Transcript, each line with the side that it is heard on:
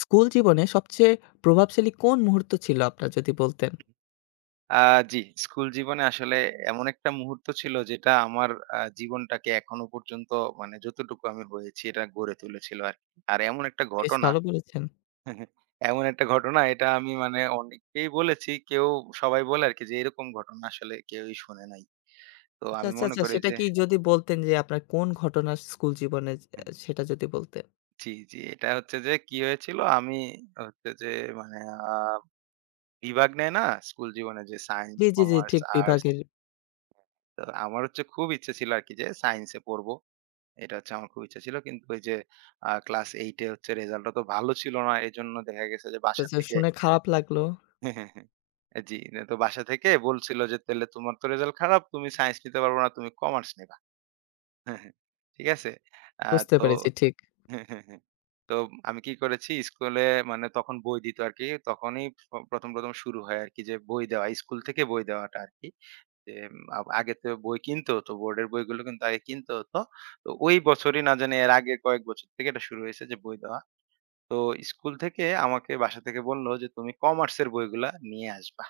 left: School জীবনে সবচেয়ে প্রভাবশালী কোন মুহূর্ত ছিল আপনার যদি বলতেন?
right: আ জি, স্কুল জীবনে আসলে এমন একটা মুহূর্ত ছিল যেটা আমার জীবনটাকে এখনো পর্যন্ত মানে যতটুকু আমি হয়েছি এটা গড়ে তুলেছিল আরকি। আর এমন একটা
left: বেশ
right: ঘটনা
left: ভালো বলেছেন।
right: এমন একটা ঘটনা এটা আমি মানে অনেককেই বলেছি। কেউ সবাই বলে আরকি যে এরকম ঘটনা আসলে কেউই শোনে নাই। তো
left: আচ্ছা,
right: আমি
left: আচ্ছা,
right: মনে
left: আচ্ছা
right: করি
left: সেটা
right: যে
left: কি যদি বলতেন যে আপনার কোন ঘটনা স্কুল জীবনে
right: হুম,
left: সেটা যদি বলতেন?
right: জি, জি। এটা হচ্ছে যে কি হয়েছিল আমি হচ্ছে যে মানে আ বিভাগ নেয় না স্কুল জীবনে যে সায়েন্স,
left: জি, জি, জি
right: কমার্স,
left: ঠিক
right: আর্টস।
left: বিভাগের
right: তো আমার হচ্ছে খুব ইচ্ছে ছিল আরকি যে সায়েন্স এ পড়বো। এটা হচ্ছে আমার খুব ইচ্ছা ছিল। কিন্তু ওই যে ক্লাস 8 এ হচ্ছে রেজাল্ট অত ভালো ছিল না। এজন্য দেখা গেছে যে বাসা
left: আচ্ছা
right: থেকে
left: শুনে খারাপ লাগলো।
right: জি, তো বাসা থেকে বলছিল যে, "তাহলে তোমার তো রেজাল্ট খারাপ। তুমি সায়েন্স নিতে পারবা না, তুমি কমার্স নিবা।" ঠিক আছে? আ
left: বুঝতে
right: তো
left: পেরেছি ঠিক।
right: তো আমি কি করেছি স্কুলে মানে তখন বই দিত আরকি। তখনই ১ম শুরু হয় আরকি যে বই দেওয়া। স্কুল থেকে বই দেওয়াটা আরকি। যে উম, আ আগে তো বই কিনতে হতো। বোর্ডের বইগুলো কিন্তু আগে কিনতে হতো। তো ওই বছরই না জানি এর আগের কয়েক বছর থেকে এটা শুরু হয়েছে যে বই দেওয়া। তো স্কুল থেকে আমাকে বাসা থেকে বলল যে, "তুমি কমার্সের বইগুলা নিয়ে আসবা।"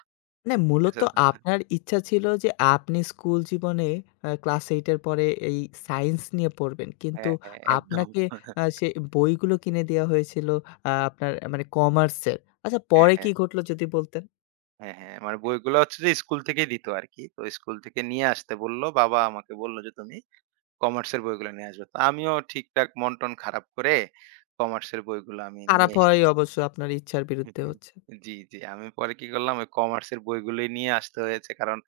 left: মানে
right: ঠিক
left: মূলত
right: আছে?
left: আপনার ইচ্ছা ছিল যে আপনি স্কুল জীবনে ক্লাস 8 এর পরে এই সায়েন্স নিয়ে পড়বেন। কিন্তু
right: হ্যাঁ, হ্যাঁ, একদম।
left: আপনাকে সে বইগুলো কিনে দেয়া হয়েছিল আপনার মানে কমার্সের। আচ্ছা
right: হ্যাঁ,
left: পরে কি
right: হ্যাঁ,
left: ঘটলো যদি বলতেন?
right: হ্যাঁ, হ্যাঁ। মানে বইগুলা হচ্ছে যে স্কুল থেকেই দিত আরকি। তো স্কুল থেকে নিয়ে আসতে বলল। বাবা আমাকে বলল যে, "তুমি কমার্সের বইগুলা নিয়ে আসবা।" তো আমিও ঠিকঠাক মন-টন খারাপ করে কমার্সের বইগুলো আমি
left: খারাপ
right: নিয়ে
left: হওয়াই
right: এসেছি।
left: অবশ্য আপনার ইচ্ছার
right: হুম,
left: বিরুদ্ধে
right: হুম।
left: হচ্ছে।
right: জি, জি। আমি পরে কি করলাম ওই কমার্সের বইগুলোই নিয়ে আসতে হয়েছে। কারণ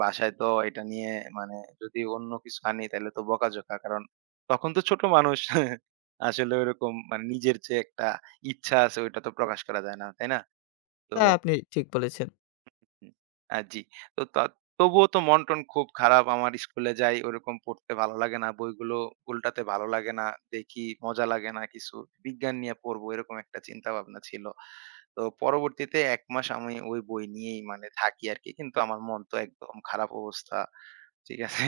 right: বাসায় তো এটা নিয়ে মানে যদি অন্য কিছু আনি তাইলে তো বকাঝকা। কারণ তখন তো ছোট মানুষ। আসলে ওইরকম মানে নিজের যে একটা ইচ্ছা আছে ওইটা তো প্রকাশ করা যায় না, তাই না? তো
left: তা আপনি ঠিক বলেছেন।
right: হুম, জি। তো তা তবুও তো মন-টন খুব খারাপ। আমার স্কুলে যাই, ওরকম পড়তে ভালো লাগে না। বইগুলো উল্টাতে ভালো লাগে না। দেখি মজা লাগে না কিছু। বিজ্ঞান নিয়ে পড়বো এরকম একটা চিন্তাভাবনা ছিল। তো পরবর্তীতে ১ মাস আমি ওই বই নিয়েই মানে থাকি আরকি। কিন্তু আমার মন তো একদম খারাপ অবস্থা। ঠিক আছে?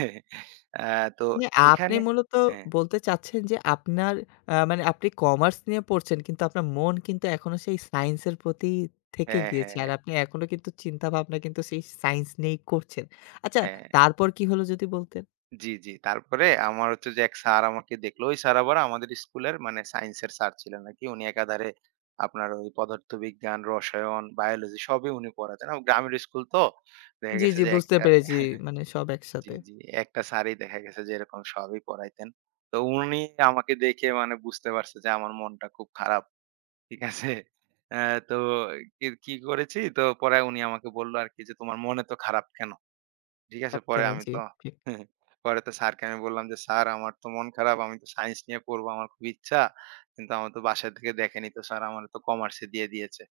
right: আ তো
left: মানে আপনি
right: এখানে
left: মূলত
right: হ্যাঁ,
left: বলতে চাচ্ছেন যে আপনার মানে আপনি কমার্স নিয়ে পড়ছেন কিন্তু আপনার মন কিন্তু এখনো সেই সায়েন্স এর প্রতি থেকে
right: হ্যাঁ,
left: গিয়েছে।
right: হ্যাঁ,
left: আর আপনি এখনো কিন্তু চিন্তাভাবনা কিন্তু সেই সায়েন্স নিয়েই করছেন। আচ্ছা
right: হ্যাঁ।
left: তারপর কি হলো যদি বলতেন?
right: জি, জি। তারপরে আমার হচ্ছে যে এক স্যার আমাকে দেখলো। ওই স্যার আবার আমাদের স্কুলের মানে সায়েন্সের স্যার ছিলেন আরকি। উনি একাধারে আপনার ওই পদার্থবিজ্ঞান, রসায়ন, বায়োলজি সবই উনি পড়াতেন। গ্রামের স্কুল তো দেখা
left: জি,
right: গেছে
left: জি
right: যে
left: বুঝতে
right: একটা
left: পেরেছি। মানে সব
right: জি,
left: একসাথে।
right: জি। একটা স্যারই দেখা গেছে যে এরকম সবই পড়াইতেন। তো উনি আমাকে দেখে মানে বুঝতে পারছে যে আমার মনটা খুব খারাপ। ঠিক আছে? অ্যা তো কি করেছি তো পরে উনি আমাকে বলল আরকি যে, "তোমার মনে তো খারাপ কেন?" ঠিক আছে, পরে
left: কেন
right: আমি
left: জি,
right: তো
left: ঠিক।
right: পরে তো স্যারকে আমি বললাম যে, "স্যার আমার তো মন খারাপ। আমি তো সায়েন্স নিয়ে পড়বো। আমার খুব ইচ্ছা। কিন্তু আমার তো বাসা থেকে দেখেনি তো স্যার আমারে তো কমার্সে দিয়ে দিয়েছে।"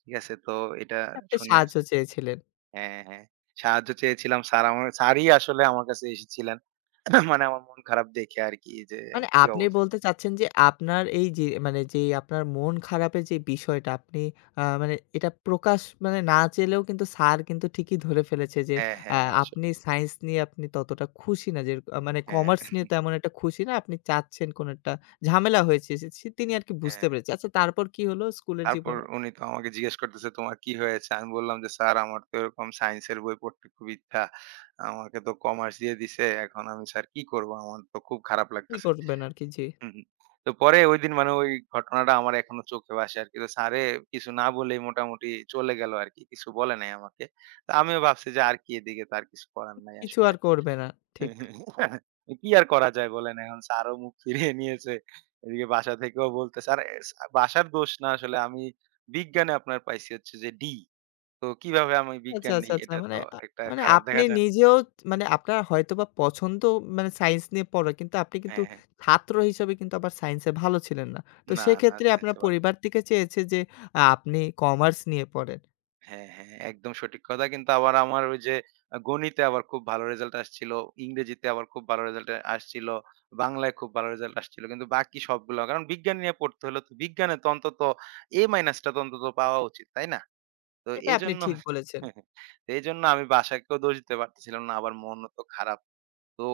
right: ঠিক আছে? তো এটা
left: আপনি
right: শুনে
left: সাহায্য চেয়েছিলেন।
right: হ্যাঁ, হ্যাঁ। সাহায্য চেয়েছিলাম। স্যার আমার স্যারই আসলে আমার কাছে এসেছিলেন। মানে আমার মন খারাপ দেখে আরকি যে,
left: মানে
right: কি
left: আপনি
right: অবস্থা
left: বলতে চাচ্ছেন যে আপনার এই যে মানে যেই আপনার মন খারাপের যে বিষয়টা আপনি মানে এটা প্রকাশ মানে না চাইলেও কিন্তু স্যার কিন্তু ঠিকই ধরে ফেলেছে যে
right: হ্যাঁ,
left: আ
right: হ্যাঁ
left: আপনি
right: আসলেই।
left: সায়েন্স নিয়ে আপনি ততটা খুশি না যে মানে
right: হ্যাঁ,
left: কমার্স নিয়ে তেমন একটা খুশি না। আপনি চাচ্ছেন কোন একটা ঝামেলা হয়েছে সে সে তিনি আরকি বুঝতে
right: হ্যাঁ।
left: পেরেছে। আচ্ছা তারপর কি হলো স্কুলের
right: তারপর
left: জীবনে?
right: উনি তো আমাকে জিজ্ঞেস করতেছে, "তোমার কি হয়েছে?" আমি বললাম যে, "স্যার আমার তো এরকম সায়েন্সের বই পড়তে খুব ইচ্ছা। আমাকে তো কমার্স দিয়ে দিছে। এখন আমি স্যার কি করব? আমার তো খুব খারাপ
left: কি
right: লাগতেছে।"
left: করবেন আরকি? জি।
right: হুম, হুম। তো পরে ঐদিন মানে ওই ঘটনাটা আমার এখনো চোখে ভাসে আরকি। তো স্যারে কিছু না বলেই মোটামুটি চলে গেল আরকি। কিছু বলে নাই আমাকে। তো আমিও ভাবছি যে আর কি এদিকে তো আর কিছু করার নাই
left: কিছু
right: আসলে।
left: আর করবে না। ঠিক।
right: হ্যাঁ, কি আর করা যায় বলেন এখন স্যারও মুখ ফিরিয়ে নিয়েছে। এদিকে বাসা থেকেও বলতেছে আর এস বাসার দোষ না আসলে আমি বিজ্ঞানে আপনার পাইছি হচ্ছে যে D। তো কিভাবে আমি
left: আচ্ছা,
right: বিজ্ঞান
left: আচ্ছা,
right: নেই
left: আচ্ছা।
right: এটা
left: মানে
right: তো একটা
left: মানে
right: খারাপ
left: আপনি
right: দেখা যায় না।
left: নিজেও মানে আপনার হয়তোবা পছন্দ মানে সায়েন্স নিয়ে পড়া। কিন্তু আপনি কিন্তু
right: হ্যাঁ, হ্যাঁ।
left: ছাত্র হিসেবে কিন্তু আবার সায়েন্সে ভালো ছিলেন না। তো
right: না, না
left: সেক্ষেত্রে আপনার
right: সায়েন্সে ভালো।
left: পরিবার থেকে চেয়েছে যে আপনি কমার্স নিয়ে পড়েন।
right: হ্যাঁ, হ্যাঁ একদম সঠিক কথা। কিন্তু আবার আমার ওই যে গণিতে আবার খুব ভালো রেজাল্ট আসছিল, ইংরেজিতে আবার খুব ভালো রেজাল্ট আসছিল, বাংলায় খুব ভালো রেজাল্ট আসছিল। কিন্তু বাকি সবগুলো কারণ বিজ্ঞান নিয়ে পড়তে হলে তো বিজ্ঞানে তো অন্তত A- টা তো অন্তত পাওয়া উচিত, তাই না? তো
left: এটা আপনি
right: এজন্য
left: ঠিক বলেছেন।
right: তো এজন্য আমি বাসাকেও দোষ দিতে পারতেছিলাম না, আবার মনও তো খারাপ। তো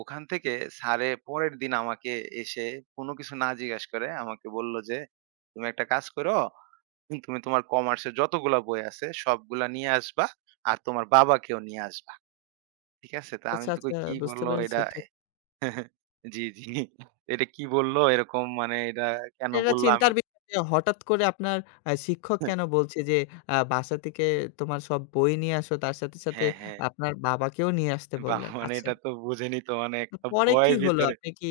right: ওখান থেকে স্যারে পরের দিন আমাকে এসে কোনো কিছু না জিজ্ঞেস করে আমাকে বলল যে, "তুমি একটা কাজ করো, তুমি তোমার কমার্সের যতগুলা বই আছে সবগুলা নিয়ে আসবা। আর তোমার বাবাকেও নিয়ে আসবা।" ঠিক আছে? তো আমি
left: আচ্ছা,
right: তো কই
left: আচ্ছা
right: কি
left: বুঝতে
right: বলল
left: পেরেছি
right: এটা
left: ঠিক।
right: জি, জি। এটা কি বলল এরকম মানে এটা কেন
left: এটা
right: বলল আমি
left: চিন্তার বিষয় যে হঠাৎ করে আপনার শিক্ষক কেন বলছে যে বাসা থেকে তোমার সব বই নিয়ে আসো তার সাথে, সাথে
right: হ্যাঁ, হ্যাঁ।
left: আপনার বাবাকেও নিয়ে আসতে
right: বাহ!
left: বললেন।
right: মানে
left: আচ্ছা।
right: এটা তো বুঝেনি তো মানে একটা
left: পরে কি
right: ভয়
left: হলো?
right: ভিতরে
left: আপনি কি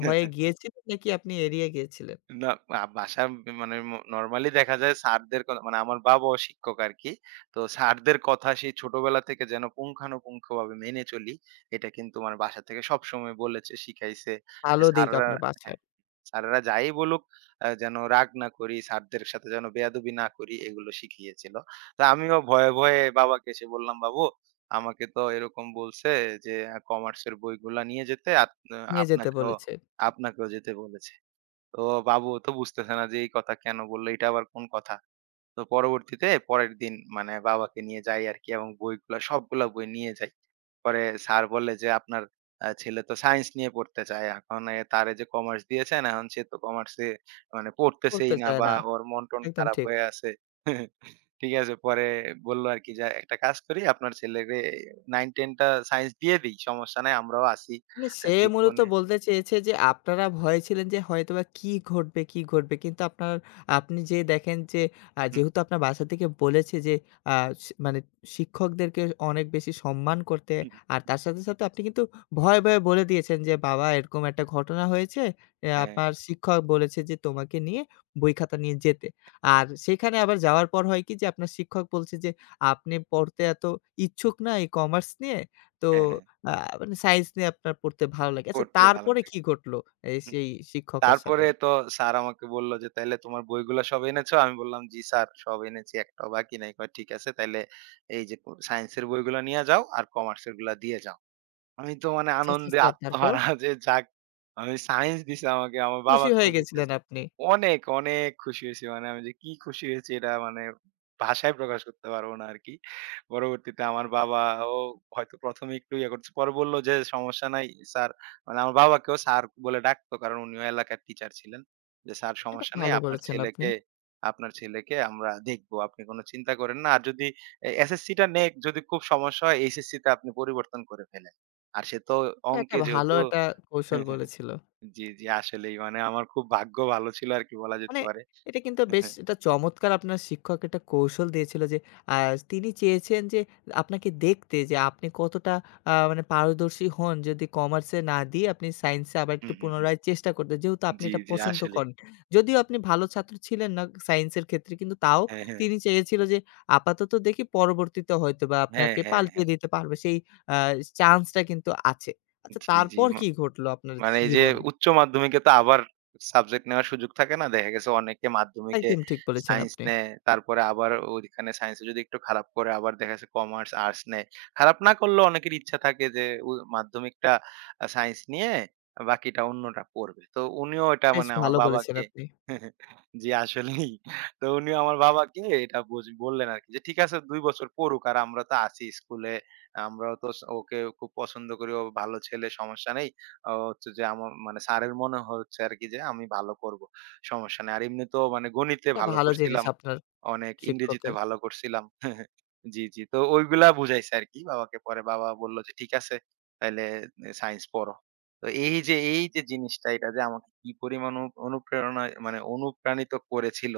left: ভয়ে গিয়েছিলেন নাকি আপনি এড়িয়ে গিয়েছিলেন?
right: না বাসার মানে ম নরমালি দেখা যায় স্যারদের কথা মানে আমার বাবাও শিক্ষক আরকি। তো স্যারদের কথা সেই ছোটবেলা থেকে যেন পুঙ্খানুপুঙ্খভাবে মেনে চলি, এটা কিন্তু আমার বাসা থেকে সবসময় বলেছে, শিখাইছে যে
left: ভালো দিক
right: স্যাররা
left: আপনার
right: হ্যাঁ,
left: বাসার।
right: স্যাররা যাই বলুক যেন রাগ না করি, স্যারদের সাথে যেন বেয়াদবি না করি এগুলো শিখিয়েছিল। তো আমিও ভয়ে, ভয়ে বাবাকে এসে বললাম, "বাবু আমাকে তো এরকম বলছে যে কমার্সের বইগুলা নিয়ে যেতে আপ
left: নিয়ে যেতে
right: আপনাকেও
left: বলেছে।
right: আপনাকেও যেতে বলেছে।" তো বাবু তো বুঝতেছে না যে এই কথা কেন বললো, এটা আবার কোন কথা। তো পরবর্তীতে পরের দিন মানে বাবাকে নিয়ে যাই আরকি এবং বইগুলা সবগুলা বই নিয়ে যাই। পরে স্যার বলে যে, "আপনার ছেলে তো সায়েন্স নিয়ে পড়তে চায়। এখন এ তারে যে কমার্স দিয়েছেন, এখন সে তো কমার্সে মানে
left: করতে
right: পড়তেছেই না
left: চায়
right: বা
left: না।
right: ওর মন-টন
left: একদম
right: খারাপ
left: ঠিক।
right: হয়ে আছে।" ঠিক আছে? পরে বলল আরকি যে, "একটা কাজ করি আপনার ছেলেরে 9-10 টা সায়েন্স দিয়ে দেই। সমস্যা নাই আমরাও আছি।
left: মানে সে মূলত
right: দেখবনে"
left: বলতে চেয়েছে যে আপনারা ভয়ে ছিলেন যে হয়তোবা কি ঘটবে, কি ঘটবে? কিন্তু আপনি যেয়ে দেখেন যে যেহেতু আপনার বাসা থেকে বলেছে যে আ সি মানে শিক্ষকদেরকে অনেক বেশি সম্মান করতে আর তার সাথে, সাথে আপনি কিন্তু ভয়ে, ভয়ে বলে দিয়েছেন যে, "বাবা এরকম একটা ঘটনা হয়েছে।
right: হ্যাঁ,
left: আপনার শিক্ষক বলেছে যে তোমাকে নিয়ে বই খাতা নিয়ে যেতে।" আর সেখানে আবার যাওয়ার পর হয় কি যে আপনার শিক্ষক বলছে যে, "আপনি পড়তে এত ইচ্ছুক না এই কমার্স নিয়ে। তো
right: হ্যাঁ, হ্যাঁ।
left: আ মানে সায়েন্স নিয়ে আপনার পড়তে ভালো লাগে। আচ্ছা
right: পড়তে ভালো
left: তারপরে
right: লাগে।
left: কি ঘটলো এই
right: হুম,
left: সেই শিক্ষকের সাথে?
right: তারপরে তো স্যার আমাকে বলল যে, "তাইলে তোমার বইগুলা সব এনেছো?" আমি বললাম, "জি স্যার, সব এনেছি। একটাও বাকি নাই।" কয়, "ঠিক আছে তাইলে এই যে ক সায়েন্সের বইগুলা নিয়া যাও আর কমার্সের গুলা দিয়ে যাও।" আমি তো মানে
left: আচ্ছা, আচ্ছা,
right: আনন্দে
left: আচ্ছা। তারপর?
right: আত্মহারা যে যাক আমি সায়েন্স দিছে আমাকে, আমার
left: খুশি
right: বাবাকেও
left: হয়ে গেছিলেন
right: বুঝাইছে।
left: আপনি।
right: অনেক, অনেক খুশি হইছি। মানে আমি যে কি খুশি হয়েছি এটা মানে ভাষায় প্রকাশ করতে পারবো না আরকি। পরবর্তীতে আমার বাবাও হয়তো ১ম এ একটু ইয়ে করছে। পরে বলল যে, "সমস্যা নাই স্যার" মানে আমার বাবাকেও স্যার বলে ডাকতো কারণ উনিও এলাকার টিচার ছিলেন। যে, "স্যার
left: এটা
right: সমস্যা নেই
left: ভালো
right: আপনার
left: বলেছেন আপনি।
right: ছেলেকে আমরা দেখবো। আপনি কোন চিন্তা করেন না। আর যদি এ এসএসসি টা নে যদি খুব সমস্যা হয় এইচএসসি তে আপনি পরিবর্তন করে ফেলেন।" আর সে তো
left: এটা একটা
right: অঙ্কে
left: ভালো
right: যেহেতু
left: একটা কৌশল বলেছিল।
right: জি, জি, আসলেই মানে আমার খুব ভাগ্য ভালো ছিল আরকি বলা
left: মানে
right: যেতে পারে।
left: এটা কিন্তু বেশ এটা চমৎকার আপনার শিক্ষক একটা কৌশল দিয়েছিল যে আ তিনি চেয়েছেন যে আপনাকে দেখতে যে আপনি কতটা মানে পারদর্শী হন যদি কমার্সে না দিয়ে আপনি সায়েন্সে আবার
right: হু, হু,
left: একটু
right: হুম, হুম, হুম।
left: পুনরায় চেষ্টা করতে। যেহেতু আপনি
right: জি,
left: এটা
right: জি,
left: পছন্দ
right: আসলেই।
left: করেন। যদিও আপনি ভালো ছাত্র ছিলেন না সায়েন্সের ক্ষেত্রে কিন্তু তাও
right: হ্যাঁ, হ্যাঁ।
left: তিনি চেয়েছিল যে আপাতত দেখি পরবর্তীতে হয়তোবা
right: হ্যাঁ,
left: আপনাকে
right: হ্যাঁ,
left: পাল্টিয়ে
right: হ্যাঁ।
left: দিতে পারবে। সেই আ চান্সটা কিন্তু আছে। আচ্ছা
right: জি, জি।
left: তারপর কি ঘটলো আপনার
right: মানে এই যে
left: জীবনে?
right: উচ্চ মাধ্যমিকে তো আবার সাবজেক্ট নেওয়ার সুযোগ থাকে না। দেখা গেছে অনেকে মাধ্যমিকে
left: একদম ঠিক বলেছেন
right: সায়েন্স
left: আপনি।
right: নেয়। তারপরে আবার ওইখানে সায়েন্সে যদি একটু খারাপ করে আবার দেখা যাচ্ছে কমার্স, আর্টস নেয়। খারাপ না করলেও অনেকের ইচ্ছা থাকে যে উ মাধ্যমিকটা সায়েন্স নিয়ে বাকিটা অন্যটা পড়বে। তো উনিও এটা
left: বেশ
right: মানে আমার
left: ভালো বলেছেন
right: বাবাকে
left: আপনি।
right: জি আসলেই। তো উনিও আমার বাবাকে এটা বুঝ বললেন আরকি যে ঠিক আছে ২ বছর পড়ুক আর আমরা তো আছি স্কুলে। আমরাও তো স ওকে খুব পছন্দ করি। ও ভালো ছেলে সমস্যা নেই। হচ্ছে যে আমার মানে স্যারের মনে হচ্ছে আরকি যে আমি ভালো করব। সমস্যা নাই। আর এমনিতেও মানে গণিতে
left: এটা
right: ভালো
left: ভালো জিনিস
right: করছিলাম।
left: আপনার
right: অনেক ইংরেজিতে
left: শিক্ষকের।
right: ভালো করছিলাম। জি, জি। তো ওইগুলা বুঝাইছে আরকি বাবাকে। পরে বাবা বলল যে, "ঠিক আছে, তাইলে এ সায়েন্স পড়ো।" তো এই যে জিনিসটা এটা যে আমাকে কি পরিমাণ অনু অনুপ্রেরণায় মানে অনুপ্রাণিত করেছিল,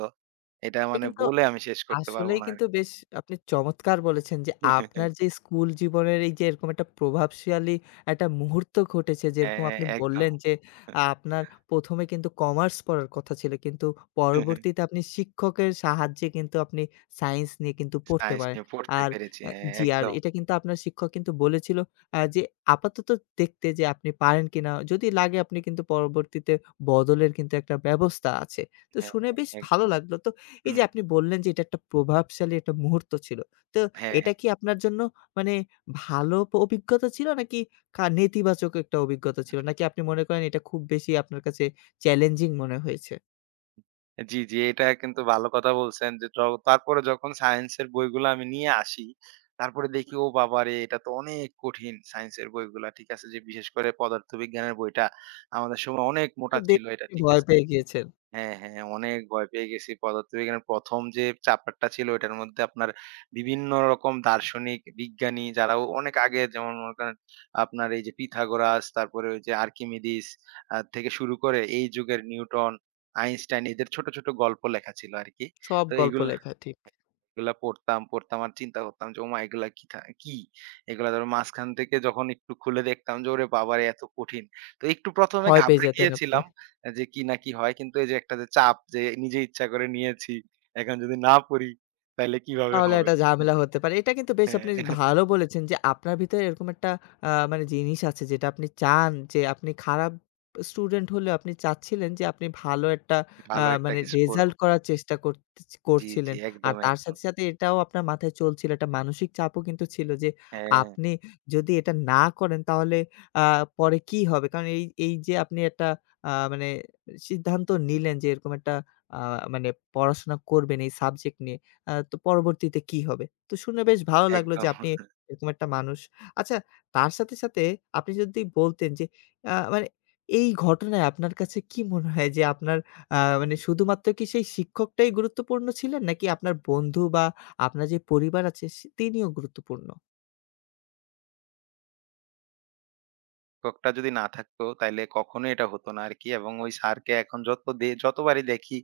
right: এটা
left: এটা
right: মানে
left: কিন্তু,
right: বলে আমি শেষ করতে পারব
left: আসলেই
right: না
left: কিন্তু
right: আরকি।
left: বেশ আপনি চমৎকার বলেছেন যে, আপনার যে স্কুল জীবনের এই যে এরকম একটা প্রভাবশালী একটা মুহূর্ত ঘটেছে, যেরকম
right: হ্যাঁ,
left: আপনি
right: একদম।
left: বললেন যে, আপনার ১ম এ কিন্তু কমার্স পড়ার কথা ছিল। কিন্তু পরবর্তীতে আপনি শিক্ষকের সাহায্যে কিন্তু আপনি সায়েন্স নিয়ে কিন্তু পড়তে
right: সায়েন্স
left: পারেন।
right: নিয়ে পড়তে
left: আর
right: পেরেছি।
left: আ
right: হ্যাঁ,
left: জি, আর
right: একদম।
left: এটা কিন্তু আপনার শিক্ষক কিন্তু বলেছিল যে, আপাতত দেখতে যে আপনি পারেন কিনা? যদি লাগে আপনি কিন্তু পরবর্তীতে বদলের কিন্তু একটা ব্যবস্থা আছে। তো
right: হ্যাঁ,
left: শুনে বেশ ভালো
right: একদম।
left: লাগলো। তো এই
right: হুম।
left: যে আপনি বললেন যে এটা একটা প্রভাবশালী একটা মুহূর্ত ছিল। তো
right: হ্যাঁ,
left: এটা
right: হ্যাঁ।
left: কি আপনার জন্য মানে ভালো অভিজ্ঞতা ছিল নাকি নেতিবাচক একটা অভিজ্ঞতা ছিল? নাকি আপনি মনে করেন এটা খুব বেশি আপনার কাছে চ্যালেঞ্জিং মনে হয়েছে?
right: জি, জি। এটা কিন্তু ভালো কথা বলছেন যে জ তারপরে যখন সায়েন্সের বইগুলো আমি নিয়ে আসি, তারপরে দেখি ও বাবারে! এটা তো অনেক কঠিন সায়েন্সের বইগুলা। ঠিক আছে? যে বিশেষ করে পদার্থবিজ্ঞানের বইটা আমাদের সময় অনেক মোটা
left: দে
right: ছিল এটা। ঠিক
left: ভয়
right: আছে?
left: পেয়ে গিয়েছেন।
right: হ্যাঁ, হ্যাঁ, অনেক ভয় পেয়ে গেছি। পদার্থবিজ্ঞানের ১ম যে চ্যাপ্টারটা ছিল ওইটার মধ্যে আপনার বিভিন্ন রকম দার্শনিক, বিজ্ঞানী যারাও অনেক আগে যেমন মনে করেন আপনার এই যে পিথাগোরাস, তারপরে ওই যে আর্কিমিডিস থেকে শুরু করে এই যুগের নিউটন, আইনস্টাইন এদের ছোট, ছোট গল্প লেখা ছিল আরকি।
left: সব
right: তো
left: গল্প
right: এইগুলা
left: লেখা ঠিক।
right: এগুলা পড়তাম, পড়তাম আর চিন্তা করতাম যে ওমা এগুলা কি থা কি? এগুলা ধরো মাঝখান থেকে যখন একটু খুলে দেখতাম যে ওরে বাবারে এত কঠিন। তো একটু ১ম এ
left: ভয় পেয়ে
right: ঘাবড়ে
left: যেতেন আপনি।
right: গিয়েছিলাম যে কি না কি হয়। কিন্তু এই যে একটা যে চাপ যে নিজে ইচ্ছা করে নিয়েছি। এখন যদি না পড়ি তাইলে কিভাবে
left: তাহলে
right: হবে?
left: একটা ঝামেলা হতে পারে। এটা কিন্তু বেশ আপনি
right: হ্যাঁ,
left: ভালো বলেছেন যে আপনার ভিতরে এরকম একটা মানে জিনিস আছে যেটা আপনি চান যে আপনি খারাপ স্টুডেন্ট হলেও আপনি চাচ্ছিলেন যে আপনি ভালো একটা
right: ভালো একটা
left: মানে
right: কিছু করব।
left: রেজাল্ট করার চেষ্টা
right: জি, জি।
left: করছিলেন। আর
right: একদম,
left: তার
right: একদম।
left: সাথে, সাথে এটাও আপনার মাথায় চলছিল একটা মানসিক চাপও কিন্তু ছিল যে
right: হ্যাঁ,
left: আপনি যদি এটা না করেন তাহলে আ পরে কি হবে? কারণ এই যে আপনি একটা মানে সিদ্ধান্ত নিলেন যে এরকম একটা আ মানে পড়াশোনা করবেন এই সাবজেক্ট নিয়ে। তো পরবর্তীতে কি হবে? তো শুনে বেশ ভালো লাগলো যে
right: একদম।
left: আপনি এরকম একটা মানুষ। আচ্ছা তার সাথে, সাথে আপনি যদি বলতেন যে মানে এই ঘটনায় আপনার কাছে কি মনে হয় যে আপনার মানে শুধুমাত্র কি সেই শিক্ষকটাই গুরুত্বপূর্ণ ছিলেন? নাকি আপনার বন্ধু বা আপনার যে পরিবার আছে সে তিনিও গুরুত্বপূর্ণ?
right: শিক্ষকটা যদি না থাকতো তাইলে কখনোই এটা হতো না আরকি। এবং ওই স্যারকে এখন যত দে যতবারই দেখি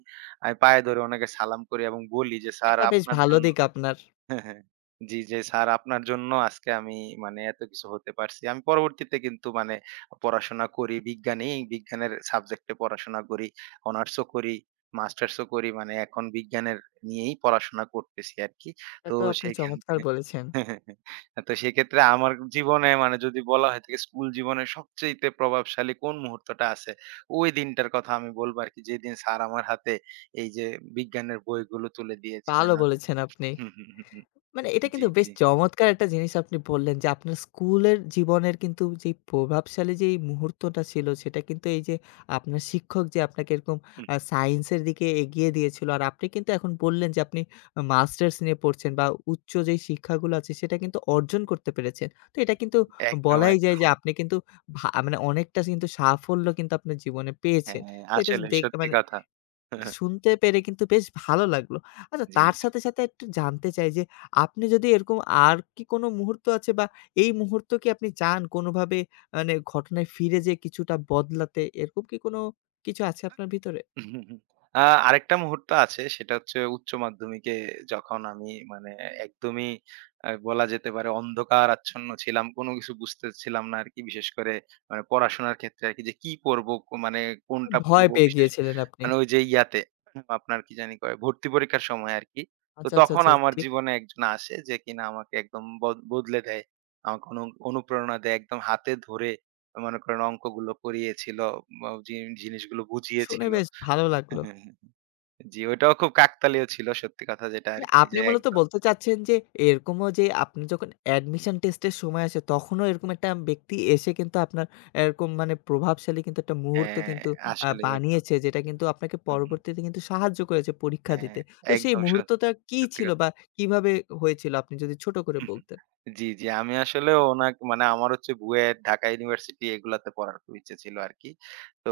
right: আমি পায়ে ধরে ওনাকে সালাম করি এবং বলি যে, "স্যার
left: এটা বেশ
right: আপনার
left: ভালো
right: জন্য"
left: দিক আপনার।
right: হ্যাঁ, হ্যাঁ। জি, জি। স্যার আপনার জন্য আজকে আমি মানে এত কিছু হতে পারছি। আমি পরবর্তীতে কিন্তু মানে পড়াশোনা করি বিজ্ঞানেই, বিজ্ঞানের সাবজেক্টে পড়াশোনা করি। অনার্সও করি, মাস্টার্সও করি। মানে এখন বিজ্ঞানের নিয়েই পড়াশোনা করতেছি আরকি।
left: এটা
right: তো
left: তো আপনি
right: সেইখান
left: চমৎকার
right: থেকে
left: বলেছেন।
right: তো সেক্ষেত্রে আমার জীবনে মানে যদি বলা হয়ে থাকে স্কুল জীবনের সবচাইতে প্রভাবশালী কোন মুহূর্তটা আছে? ওই দিনটার কথা আমি বলবো আরকি যেদিন স্যার আমার হাতে এই যে বিজ্ঞানের বইগুলো তুলে দিয়েছিলেন।
left: ভালো বলেছেন আপনি।
right: হুম, হুম, হুম, হুম।
left: মানে এটা
right: জি,
left: কিন্তু বেশ
right: জি।
left: চমৎকার একটা জিনিস আপনি বললেন যে আপনার স্কুলের জীবনের কিন্তু যে প্রভাবশালী যে এই মুহূর্তটা ছিল সেটা কিন্তু এই যে আপনার শিক্ষক যে আপনাকে এরকম সায়েন্সের দিকে এগিয়ে দিয়েছিল আর আপনি কিন্তু এখন বললেন যে আপনি মাস্টার্স নিয়ে পড়ছেন বা উচ্চ যেই শিক্ষাগুলো আছে সেটা কিন্তু অর্জন করতে পেরেছেন। তো এটা কিন্তু
right: একদম,
left: বলাই যায় যে
right: একদম।
left: আপনি কিন্তু মানে অনেকটা কিন্তু সাফল্য কিন্তু আপনার জীবনে পেয়েছেন।
right: হ্যাঁ,
left: তো এটা
right: আসলে
left: দেখ
right: সত্যি
left: মানে
right: কথা।
left: এটা শুনতে পেরে কিন্তু বেশ ভালো লাগলো। আচ্ছা
right: জি।
left: তার সাথে, সাথে একটু জানতে চাই যে আপনি যদি এরকম আর কি কোনো মুহূর্ত আছে বা এই মুহূর্ত কি আপনি চান কোনোভাবে মানে ঘটনায় ফিরে যেয়ে কিছুটা বদলাতে? এরকম কি কোনো কিছু আছে আপনার ভিতরে?
right: আ আরেকটা মুহূর্ত আছে সেটা হচ্ছে উচ্চ মাধ্যমিকে যখন আমি মানে একদমই বলা যেতে পারে অন্ধকার আচ্ছন্ন ছিলাম। কোনো কিছু বুঝতেছিলাম না আরকি। বিশেষ করে মানে পড়াশোনার ক্ষেত্রে আরকি যে কি পড়বো কো মানে কোনটা
left: ভয়
right: পড়বো
left: পেয়ে
right: বিশেষ
left: গিয়েছিলেন আপনি।
right: মানে ওই যে ইয়াতে আপনার কি জানি কয় ভর্তি পরীক্ষার সময় আরকি। তো
left: আচ্ছা, আচ্ছা,
right: তখন
left: আচ্ছা
right: আমার
left: ঠিক।
right: জীবনে একজন আসে যে কিনা আমাকে একদম বদ বদলে দেয়। আমাকে অনু অনুপ্রেরণা দেয় একদম হাতে ধরে মনে করেন অঙ্কগুলো করিয়েছিল, ম জি জিনিসগুলো
left: শুনে
right: বুঝিয়েছিল।
left: বেশ ভালো
right: হ্যাঁ,
left: লাগলো।
right: হ্যাঁ, হ্যাঁ। জি, ওইটাও খুব কাকতালীয় ছিল সত্যি কথা যেটা
left: মানে
right: আরকি
left: আপনি
right: যে
left: মূলত
right: একদম
left: বলতে চাচ্ছেন যে, এরকমও যে আপনি যখন অ্যাডমিশন টেস্টের সময় আসে, তখনও এরকম একটা ব্যক্তি এসে কিন্তু আপনার এরকম মানে প্রভাবশালী কিন্তু একটা মুহূর্ত
right: হ্যাঁ,
left: কিন্তু
right: আসলেই একদম।
left: বানিয়েছে, যেটা কিন্তু আপনাকে
right: হুম, হুম।
left: পরবর্তীতে কিন্তু সাহায্য করেছে পরীক্ষা
right: হ্যাঁ,
left: দিতে। তো সেই
right: একদম সত
left: মুহূর্তটা কি
right: সত্যি
left: ছিল
right: কথা।
left: বা কিভাবে হয়েছিল? আপনি যদি ছোট করে
right: হুম, হুম।
left: বলতেন।
right: জি, জি। আমি আসলে ওনাকে মানে আমার হচ্ছে বুয়েট, ঢাকা ইউনিভার্সিটি এগুলাতে পড়ার খুব ইচ্ছে ছিল আরকি। তো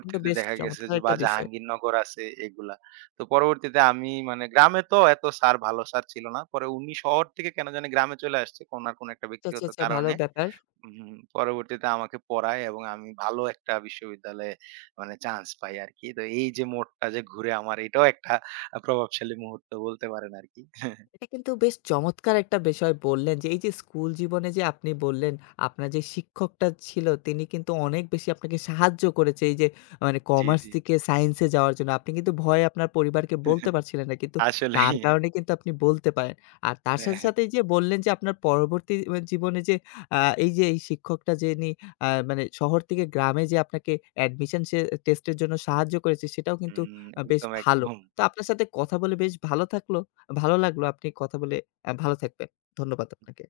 left: কিন্তু বেশ
right: দেখা গেছে
left: চমৎকার
right: যে বা
left: একটা বিষয়।
right: জাহাঙ্গীরনগর আছে এগুলা। তো পরবর্তীতে আমি মানে গ্রামে তো এত স্যার ভালো স্যার ছিল না। পরে উনি শহর থেকে কেন জানি গ্রামে চলে আসছে, ওনার কোনো একটা
left: আচ্ছা, আচ্ছা,
right: ব্যক্তিগত
left: আচ্ছা, ভালো
right: কারণে।
left: ব্যাপার।
right: হুম, পরবর্তীতে আমাকে পড়ায় এবং আমি ভালো একটা বিশ্ববিদ্যালয়ে মানে চান্স পাই আরকি। তো এই যে মোড়টা যে ঘুরে আমার এটাও একটা প্রভাবশালী মুহূর্ত বলতে পারেন আরকি।
left: এটা কিন্তু বেশ চমৎকার একটা বিষয় বললেন যে, এই যে স্কুল জীবনে যে আপনি বললেন, আপনার যে শিক্ষকটা ছিল তিনি কিন্তু অনেক বেশি আপনাকে সাহায্য করেছে এই যে মানে
right: জি,
left: কমার্স
right: জি।
left: থেকে সায়েন্সে যাওয়ার জন্য। আপনি কিন্তু ভয়ে আপনার পরিবারকে বলতে পারছিলেন না। কিন্তু তার
right: আসলেই।
left: কারণে কিন্তু আপনি বলতে পারেন। আর তার
right: হ্যাঁ,
left: সাথে,
right: হ্যাঁ।
left: সাথে এই যে বললেন যে আপনার পরবর্তী জীবনে যে আ এই যে এই শিক্ষকটা যিনি মানে শহর থেকে গ্রামে যে আপনাকে অ্যাডমিশন টেস্টের জন্য সাহায্য করেছে সেটাও কিন্তু
right: হুম,
left: বেশ
right: একদম,
left: ভালো।
right: একদম।
left: তো আপনার সাথে কথা বলে বেশ ভালো থাকলো। ভালো লাগলো। আপনি কথা বলে ভালো থাকবেন। ধন্যবাদ আপনাকে।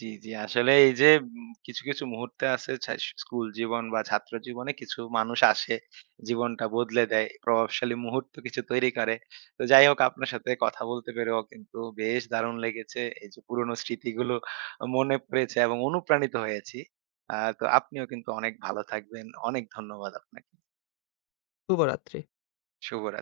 right: জি, জি। আসলে এই যে কিছু, কিছু মুহূর্তে আছে ছাস স্কুল জীবন বা ছাত্র জীবনে কিছু মানুষ আসে, জীবনটা বদলে দেয়, প্রভাবশালী মুহূর্ত কিছু তৈরি করে। তো যাই হোক আপনার সাথে কথা বলতে পেরেও কিন্তু বেশ দারুণ লেগেছে। এই যে পুরনো স্মৃতিগুলো মনে পড়েছে এবং অনুপ্রাণিত হয়েছি। তো আপনিও কিন্তু অনেক ভালো থাকবেন। অনেক ধন্যবাদ আপনাকে।
left: শুভরাত্রি।
right: শুভরাত